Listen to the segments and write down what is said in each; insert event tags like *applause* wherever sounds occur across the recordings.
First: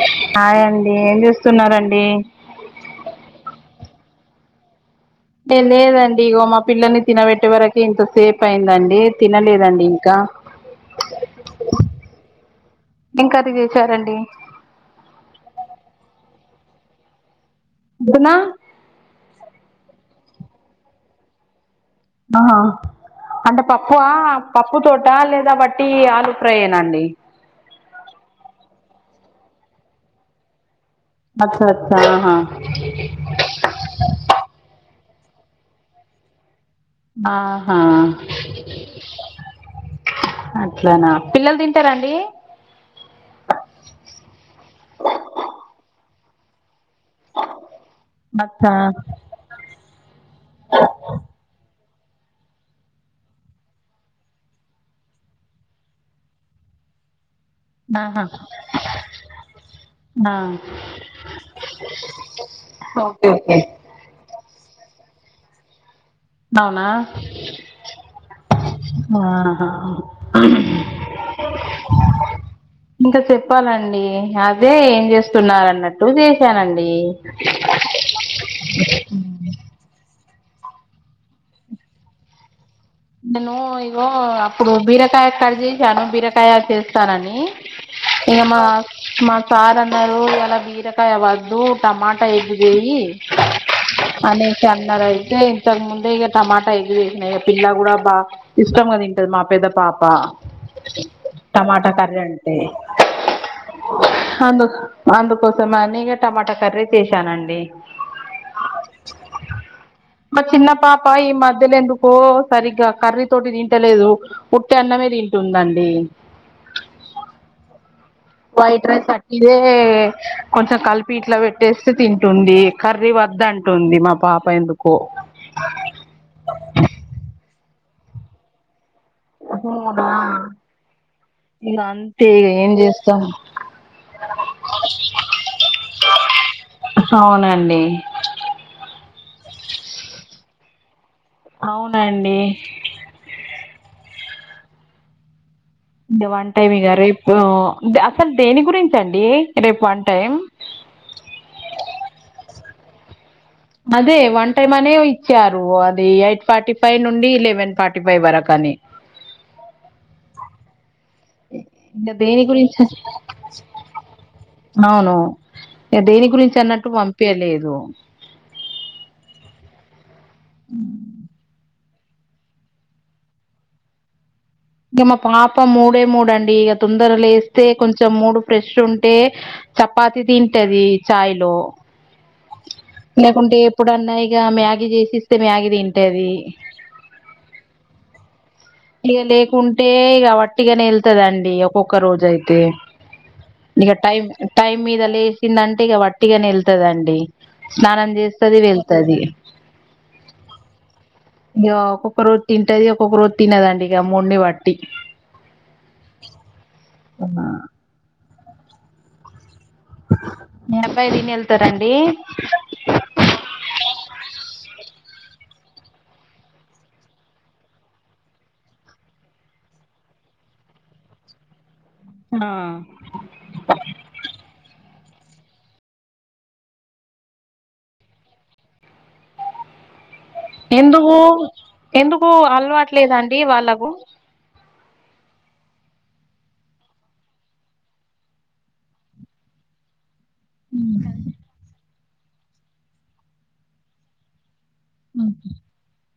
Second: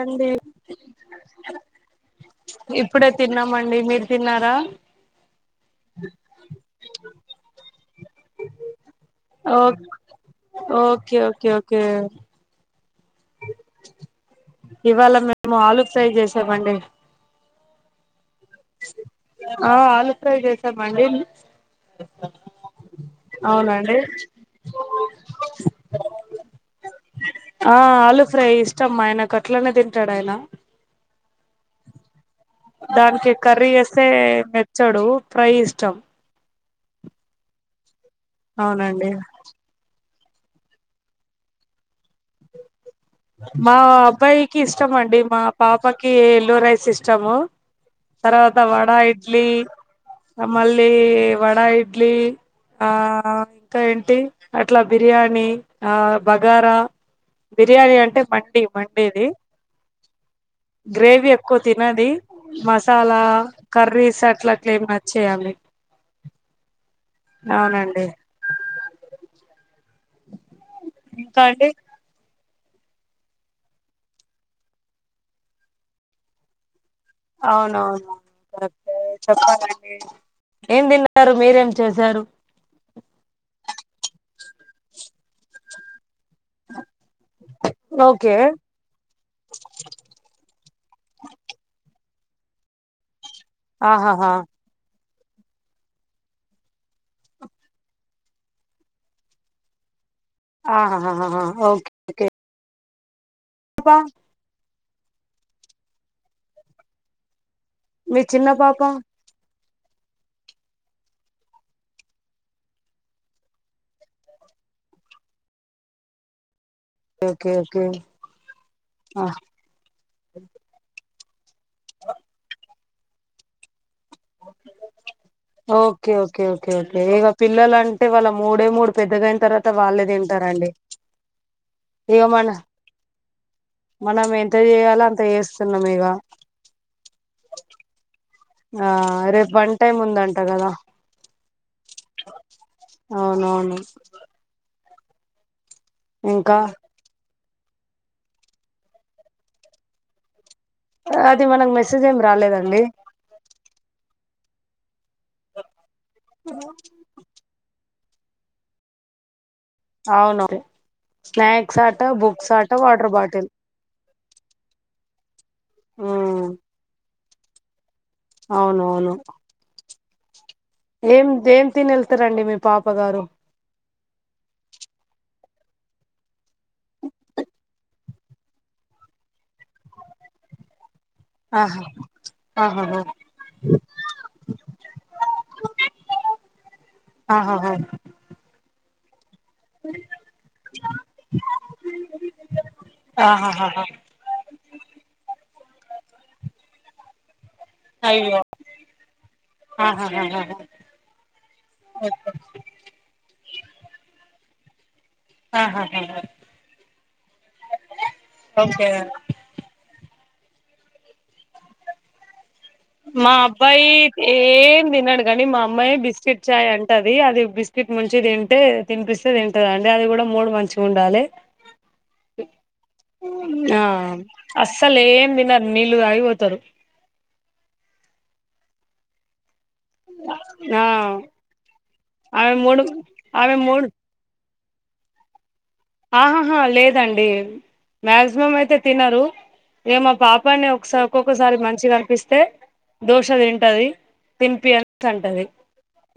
అండి హాయ్ అండి ఏం చేస్తున్నారండి ఇప్పుడే తిన్నామండి మీరు తిన్నారా లే లేదండి ఇగో మా పిల్లల్ని తినబెట్టే వరకే ఇంత సేప్ అయిందండి ఓ తినలేదండి ఇంకా ఓకే ఓకే ఓకే ఏం కర్రీ చేశారండీ ఇవాళ మేము ఆలు ఫ్రై చేసామండి బుడున ఆ ఆలు ఫ్రై చేశామండి ఆ అంటే పప్పు అవునండి ఆ పప్పు తోట లేదా వట్టి ఆలు ఫ్రై ఏనా అండి ఆ ఆలు ఫ్రై ఇష్టం మా ఆయ్నకు అట్లనే తింటాడ్ ఆయ్న అచ్చచ ఆహా దాన్కి కర్రీ ఏస్తే మెచ్చడు ఫ్రై ఇష్టం ఆహా అవునండి అట్లానా పిల్లలు తింటారాండి మా అబ్బాయికి ఇష్టం అండి మా పాపకి ఎల్లో రైస్ ఇష్టము తర్వాత అచ్చ వడా ఇడ్లీ ఆ మళ్ళీ వడా ఇడ్లీ ఆ ఇంకా ఏంటి అట్లా బిర్యానీ ఆ బాగారా బిర్యానీ అంటే ఆహా మండి మండేది ఆ గ్రేవి ఎక్కువ తినది మసాలా ఓకే ఓకే కర్రీస్ అట్లాట్ల ఏం నచ్చేయ్ ఆమెకు అవ్నా అవునండి ఆ హ ఇంకా అండి ఇంకా చెప్పాలండి అదే ఏం చేస్తున్నారు అన్నట్టు చేసానండి అవునా చెప్పాలండి ఏం తింటారు మీరేం చేశారు నేను ఇగో అప్పుడు బీరకాయ కట్ చేసాను బీర తయారు చేస్తారని ఓకే ఏమౌ మా సార్ అన్నారు ఇలా బీరకాయ వద్దు టమాటా ఎగ్ చేయి ఆహా హా అనేసి అన్నారు అయితే ఇంతక్ ముందే ఇక టమాటా ఎగ్ చేసీనే పిల్ల *unintelligible* ఇష్టంగా తింటది మా పెద్ద పాప ఆహాహాహా టమాటా క రంటే పా అందు అందుకోసం అని ఇగా టమాటా కర్రీ చేశానండి మీ చిన్న పాప మ చిన్న పాప ఈ మధ్యలేందుకో సరిగ్గా కర్రీ తోటి తింటలేదు ఉట్టన్నమే తింటుందండి ఓకే ఓకే వైట్ రైస్ ఆ, ఆట్టిదే ఎ కొంచెం కల్పి ఇట్లా పెట్టేస్తే తింటుంది కర్రీ వద్దంటుంది మా పాప ఎందుకో ఓకే ఓకే ఓకే ఓకే ఇగ పిల్లలన్టే వాళ్ళ మూడే మూడు పెద్దగయిన్ తర్వాత వాళ్ళే అవునా తింటరండి ఇగ అంతే మన ఏం చేస్తాం మనం ఎంత చేయాలో అంత చేస్తున్నమ్ ఇగ అవునండి ఆ రేప్ వన్ టైమ్ ఉందంట గదా అవునండి అవునవును ఇగ ఇంకా వన్టైం ఇగ రేపు అసల్ దేని గురించండి రేప్ వన్టైం అది మనక్ మెసేజ్ ఏమ్ రాలేదండి అదే వన్ టైమ్ అనే ఇచ్చారు అది ఎయిట్ ఫార్టీ ఫైవ్ నుండి లెవెన్ ఫార్ ఫి ఫై వరకు అని అవు స్నాక్స్ ఆట ఇంగ దేని బుక్స్ ఆట గురించి వాటర్ బాటిల్ అవును దేని గురించి అన్నట్టు పంపియ్యలేదు అవునవును ఏం దెన్ తినెళ్తరండి మీ పాప గారు ఇగ మా పాప మూడే మూడండి ఇగ తొందర లేస్తే కొంచెం మూడు ఫ్రెష్ ఉంటే చపాతి దింటది ఆహా ఆహాహ లేకుంటే ఎప్పుడన్నా ఇగ మ్యాగీ జెషిస్తే మ్యాగీ తింటది ఆహాహా ఇగ లేకుంటే ఇగ వట్టిగనే ఎల్తది అండీ ఒక్కొక్క రోజు అయితే ఆహాహాహా ఇగ టైం టైం మీద లేచిన్దంటే ఇగ వట్టిగనే ఎల్తదండి స్నానం అయ్యో జెస్తది వెళ్తది ఆహాహాహా ఇగ ఒక్కొక్క ఓకే రోజ్ తింటది ఒక్కొక్క రోజు తినదండి ఇగ మూడ్ని బట్టి ఆహా హ హా ఓకే మి అబ్బాయ్ దిన్ ఎళ్తరన్డి మా అబ్బాయి ఏం దినడు గని మా అమ్మాయె బిస్కెట్ చాయ్ అంటది అది బిస్ కిట్ ముంచి తింటే తిన్పిస్తే తింటదండి అది గుడా మూడ్ మంచిగుండాలే హా ఆ అస్సల్ ఏం దినర్ నీళ్లు తాగి పోతరు ఆ ఎందుకు ఎందుకు ఆమె మూడు అలవాట్ లేదాండి ఆమె మూడు వాళ్ళకు ఆహాహా లేదండి మ్యాక్సిమం అయితే తినరు ఇగ మా పాప్ పని ఒక్స ఒక్కొక్కసారి మంచిగ అనిపిస్తే దోష తింటది తిన్పి అన్ కంటది.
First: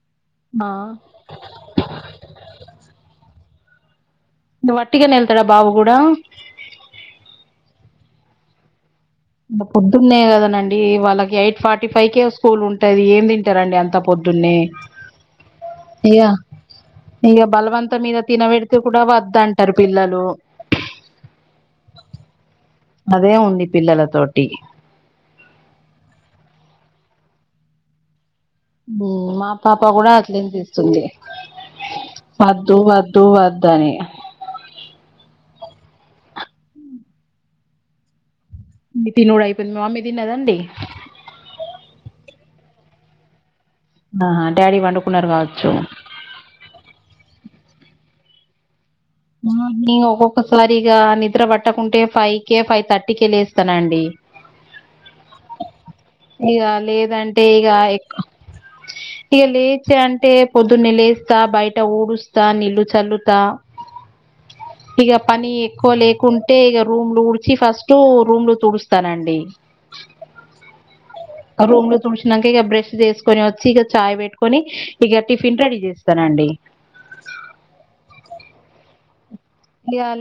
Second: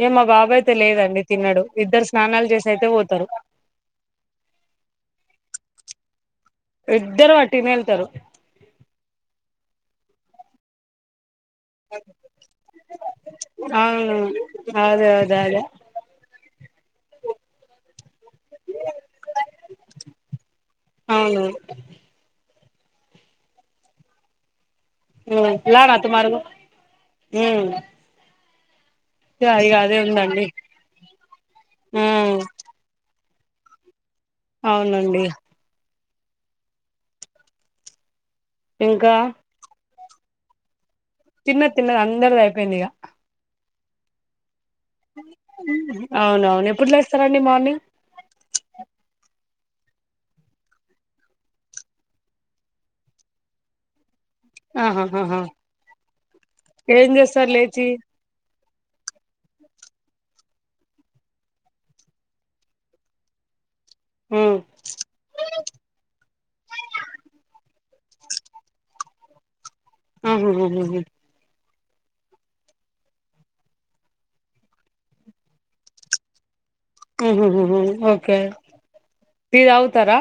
ఇగ మా బాబు ఆ అయితే లేదండి తిన్నడు ఇద్దరు స్నానాలు చేసి అయితే పోతరు. వట్టిగానేె ఎల్తాడ బాబు గుడా ఇద్దరు వట్టిగనే ఎల్తారు పొద్దున్నే గదా నండి వాళ్ళకి ఎయిట్ ఫార్టీ టి ఫైవ్ కే స్కూల్ ఉంటది. ఏం తింటారు అండీ. అంత అవును పొద్దున్నే అదే అదే అదే ఇగ బలవంత మీద తినబెడితే కూడా వద్దు అంటరు. పిల్లలు అవును అదే ఉంది పిల్లల తోటి ఎలా నాతు మారుగు హ్ మా పాప గుడా అట్లే ఉందండి చేస్తుంది. ఉమ్ వద్దు వద్దు వద్దనీ అవునండి మీ ఇంకా తినుడు అయిపోయింది. మ మమ్మీ తిన్నదండి. తిన్న తిన్నది అందరిది అయిపోయింది. ఇగా ఆహా డాడీ పడుకున్నారు. కావచ్చు అవున అవును ఎప్పుడు లేస్తారండి. మార్నింగ్ మార్నింగ్ ఒక్కొక్కసారిగా నిద్ర పట్టకుంటే ఫైవ్ కే ఫైవ్ థర్టీ కె లెస్తానండి ఆహాహాహా ఇగా ఏం లేదంటే చేస్తారు ఇగా లేచి ఎక్కు ఇక లేచి అంటే పొద్దున్న లేస్తా బయట ఊడుస్తా నీళ్లు చల్లుతా హ్ ఇగా పని ఎక్కువ లేకుంటే ఇగా రూమ్ లో ఊడ్చి ఫస్ట్ లు రూమ్ లో తుడుస్తానండి. ఆహహా రూమ్ లో చుడిసినాక ఇక బ్రష్ చేసుకొని వచ్చి ఇక చాయ్ పెట్టుకొని ఇగా టిఫిన్ రెడీ చేస్త స్తానండి ఉహ్ హ్ హ్ ఓకే టీ ఇగ తగుతారా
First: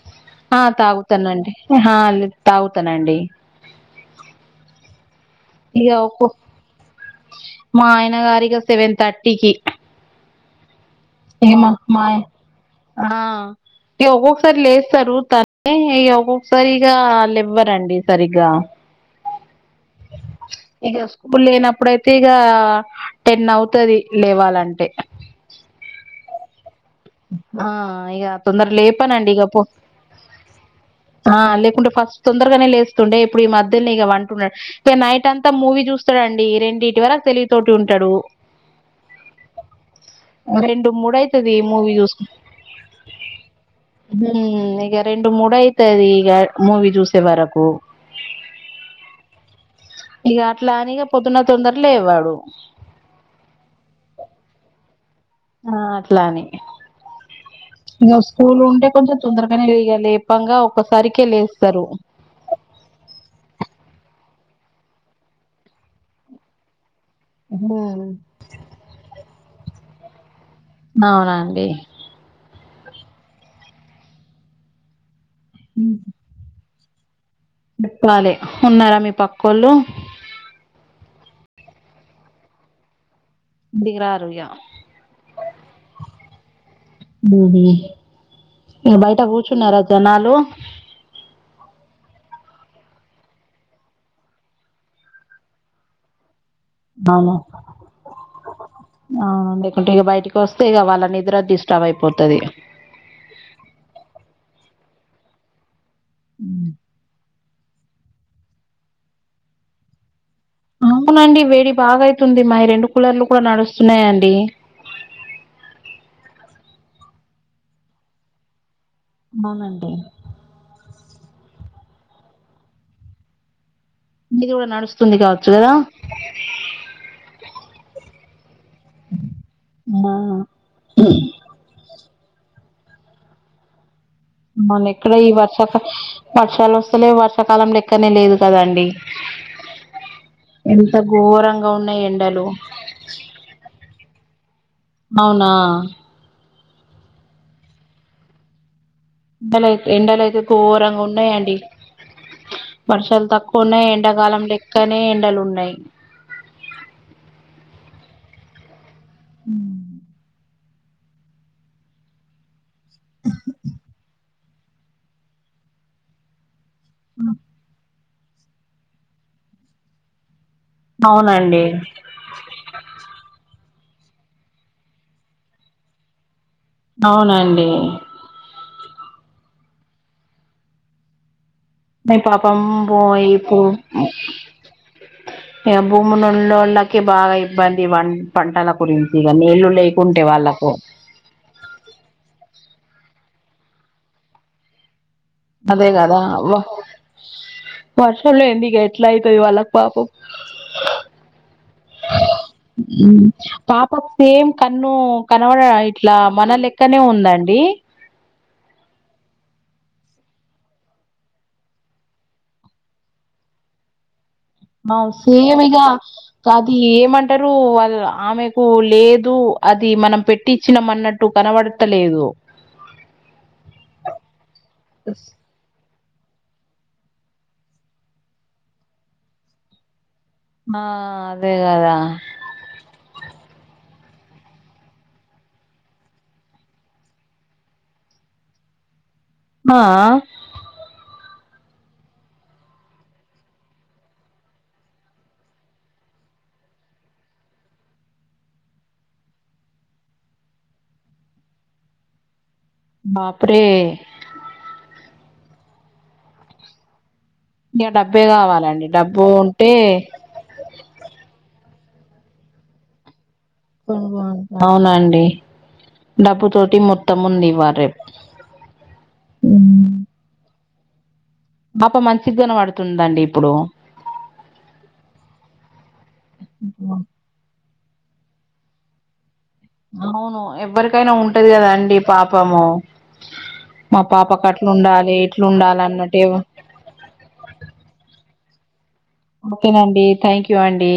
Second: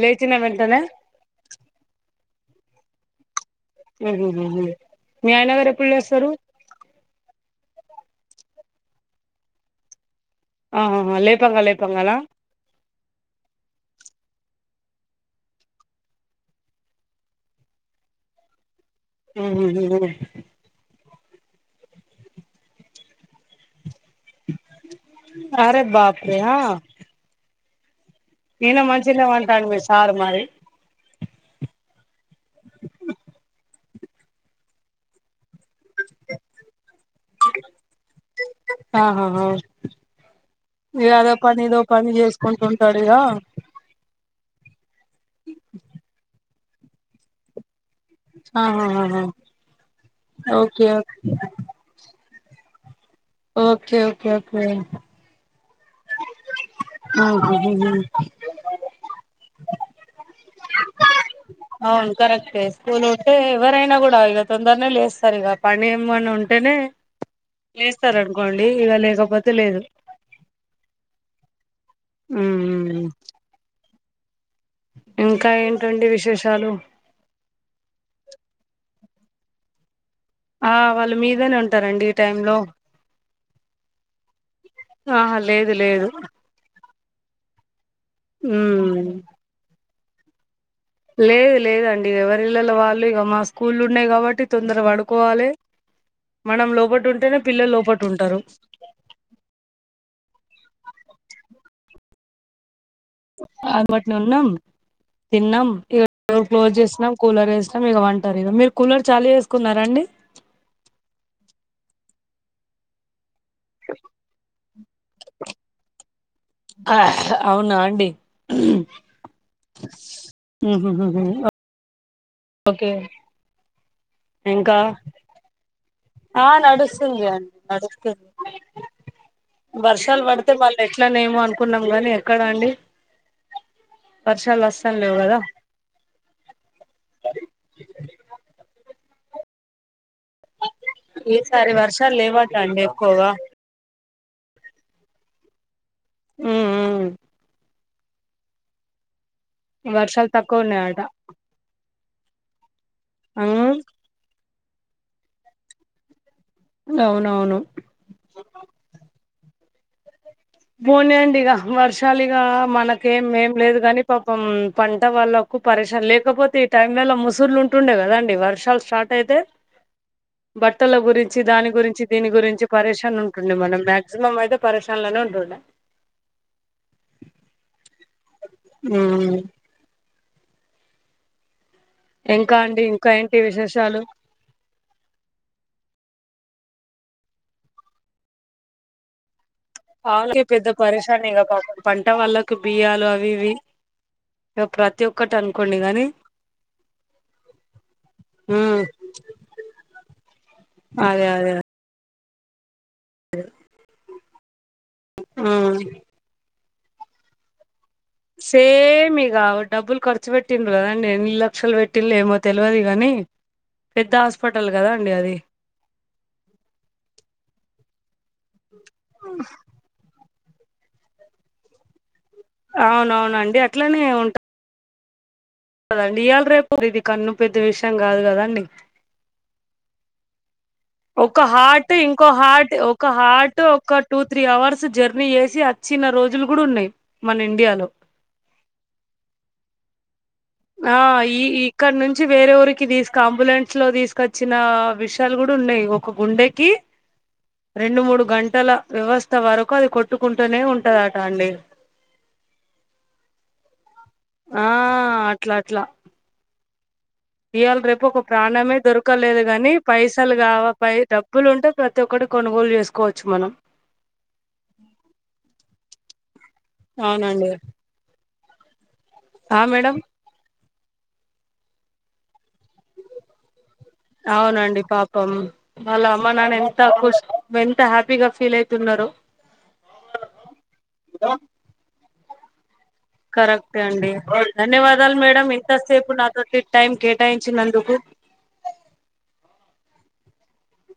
లేచిన వెంటనే తనండి అహా లే తాగుతానండి. ఉహ్ హ్ హ్ మీ అయనగారు ఏప్పుడు ఇగ లేస్తరు. ఒక్కో మా ఆయన గారిగా సెవెన్ థర్టీకి ఆహాహా లేపంగా ఏమో మా లేపంగానా ఆయన ఆ ఇగా ఒక్కొక్కసారి లేస్తారు. తనే ఒక్కొక్కసారిగా లేవ్వరండి సరిగ్గా అ ఉహ్ హ్ హ్ ఇగ స్కూల్ లేనప్పుడుయితే ఇగా టెన్ అవుతది లేవాలంటే అరే బాప్రే ఆ ఆ ఇగ తొందర ఈయన మంచిగనే లేపనండి. ఇగ పో పంటాడు మీ సారు మరి ఆ లేకుంటే ఫస్ట్ తొందరగానే లేస్తుండే ఇప్పుడు ఈ మధ్యలానే ఇగ పంటున్నాడు. ఇగ నైట్ అంతా మూవీ చూస్తాడు అండి రెండిటి వరకు తెలివి తోటి ఉంటాడు. ఆహాహా రెండు మూడు ఇగా ఆదో అయితది పని ఇదో మూవీ పని చేసుకుంటుంటాడు. ఇగా హ్ ఇక రెండు మూడు అయితది. ఇగా మూవీ చూసే వరకు ఆహాహాహా ఇగా అట్లా ఓకే అని పొద్దున్న తొందర లేవ్వడు ఓకే ఓకే ఓకే ఒకే ఆ అట్లానీ ఉహ్ హ్ హ్ స్కూల్ ఉంటే కొంచెం తొందరగానేగా లెయ్యాలి, లేపంగా ఒక్కసారికే లేస్తారు. అవును కరెక్టే స్కూల్ ఉంటే ఎవరైనా గుడా ఇగా తొందర్నే లేస్తారు ఇగా, పని ఏమన్న ఉంటేనే ఉమ్ లేస్తారనుకోండి, ఇగ లేకపోతే లేదు. అవునండి ఉమ్మ్ ఉమ్మ్ ఉమ్మ్ ఇంకా ఏంటండి విశేషాలు డిప్పాలే, ఉన్నారా మీ పక్కోళ్ళు ఆ వాళ్ళు మీదనే ఉంటారండి ఈ టైం లో. ఇంటికిరారు ఇగ ఆహా లేదు, లేదు ఉండేది ఉమ్మ్ ఇగ బయట కూర్చున్నారా జనాలు. లేదు, లేదండి ఎవరిళ్లలో వాళ్ళు ఇగ, మా స్కూల్లున్నాయి కాబట్టి తొందర పడుకోవాలే. మనం లోపట ఉంటేనే, పిల్లలు లోపట ఉంటారు. ఆ లేకుంటే ఇగ బయటకి ఓస్తే, ఇగ వాళ్ళ నిద్ర డిస్టర్బ్ అయిపోతది. అల్బట్నున్నాం. తిన్నాం, ఇగ డోర్ క్లోజ్ చేసినాం కూలర్ ఎసినాం, ఇగ పంటరు ఇగ. మీరు కూలర్ చాలు చేసుకున్నారా అండి. అవునండి వేడి బాగైతుంది, మాయి రెండు కులర్లు కూడా నడుస్తున్నాయండి. ఆ అవునా అండి, అవునండి ఉహు ఉహు ఉహుమ్ ఓకే మీది గుడా ఇంకా నడుస్తుంది కావచ్చు గదా. ఆ నడుస్తుంది అండి, నడుస్తుంది. వర్షాలు పడితే మళ్ ఆ ఎట్లానేమో అనుకున్నాం గానీ, ఎక్కడా అండి. వర్షాలు మళ్ళా వస్తాం ఎక్కడ లేవు ఈ కదా వర్షాల్ వర్షాల్ ఓస్తలేవ్, వర్షాకాలంలేక్కనే లేదు కదండి. ఎంత ఘోరంగా ఈసారి ఉన్నాయి వర్షాలు ఎండలు. లేవట అండి ఎక్కువగా అవునా ఉమ్మ్ ఉమ్మ్ ఎండలైత్, వర్షాలు ఎండలైతే తక్కువ ఘోరంగా ఉన్నాయట ఉన్నాయాండి. వర్షాలు తక్కువ ఉమ్ ఉన్నాయి, ఎండాకాలం లెక్కనే ఎండలు ఉన్నాయి. గవునవును ఉమ్మ్ పోన్ లెండి ఇగా, వర్షాలు ఇగా మనకేం ఏం ఏం లేదు కాని పాప్ పం, పంట వాళ్ళకు పరేషాన్, లేకపోతే ఈ టైంలల్లో ముసురు లూంట్ ఉంటుండే కదండి వర్షాలు స్టార్ట్ అయితే, బట్టల గురించి, అవునండి దాని గురించి దీని గురించి పరేన్ ఉంటుండే మనం, మాక్సిమం అయితే పరషన్లోనే ఉంటుండే. అవునండి ఉమ్మ్ *unintelligible* ఇంకా పాపం అండి ఇంకా ఏంటి బోయికు విశేషాలు ఇగ భూములు ఉనోళ్ళకి బాగా ఇబ్బంది, వన్ పంటల గురించి ఇక నీళ్ళు లేక్ వాళ్ళకే పెద్ద పరేషన్ ఇగా పాపం, పంట వాళ్ళకి బియ్యాలు అవి ఇవి ఇగ ప్రతి ఒక్కటి అనుకోండి. అంతే గాని గదా వా వర్షం లేంది ఇగ ఉమ్ ఎట్ల అయితది వాళ్ళక్ పాపం అదే అదే గ ఉ పాపక్ సేమ్ కన్ను కనవడద ఉమ్ ఇట్ల మనలే క్కనే ఉందా అండి సేమ్ ఇగ డబ్బులు ఖర్చు పెట్టిండ్రు కదండి ఎన్నీ లక్షలు పెట్టిలో ఏమో తెలియదు కానీ పెద్ద హాస్పిటల్ గా మా సేమ్ ఇగ కాది ఏమంటరు వాళ ఆమెకు లేదు అది మనం పెట్ టిచ్చినమన్నట్టు కనబడతలేదు అవునవునండి అట్లనే ఉంటా ఓస్ కదండి ఇయళ రేపు ఇది కన్ను పెద్ద విషయం కాదు కదండి ఆ ఒక అదే హార్ట్ గదా ఇంకో హార్ట్ ఒక హార్ట్ ఒక టూ త్రీ అవర్స్ జర్నీ చేసి వచ్చిన రోజులు కూడ ఉన్నాయి మన ఇండియాలో మా ఆ ఈ ఇక్కడ నుంచి వేరే ఊరికి తీసుక అంబులెన్స్ లో తీసుకొచ్చిన విషయాలు కూడా ఉన్నాయి ఇగో ఒక గుండెకి రెండు మూడు గంటల వ్యవస్థ వరకు అది కొట్టుకుంటూనే ఉంటదట అండి బాప్రె ఆ అట్లా అట్లా ఇయాల్ ఇగ రేపు ఒక డబ్బే ప్రాణమే కావాలండి డబ్బు దొరకలేదు ఉంటే గాని పైసల్ *unintelligible* డబ్బులు ఉంటే ప్రతి ఒక్కటి కొనుగోలు జేసుకోవచ్చు మనం అవునండి డబ్బు తోటి మొత్తం ఉంది అవునండి ఇవ్వాల రేపు ఆ మేడం బాప మంచి గనె బాడుతుందండి ఇప్పుడు అవునండి పాపం వాళ్ళ అమ్మ నాన్న ఎంత ఆ కుష్ వెళ్తా హ్యాపీగా ఫీల్ ఐతున్నారొ అవును ఎవ్వరికైనా ఉంటది కదా అండి పాపము కరెక్టె మా అండి పాపకు అట్లుండాలి ధన్యవాదాలు మేడం ఇట్లుండాలి ఎంతసేపు అన్నట్టే నాతోటి టైం కేటాయించినందుకు ఓకే అండి థ్యాంక్యూ అండి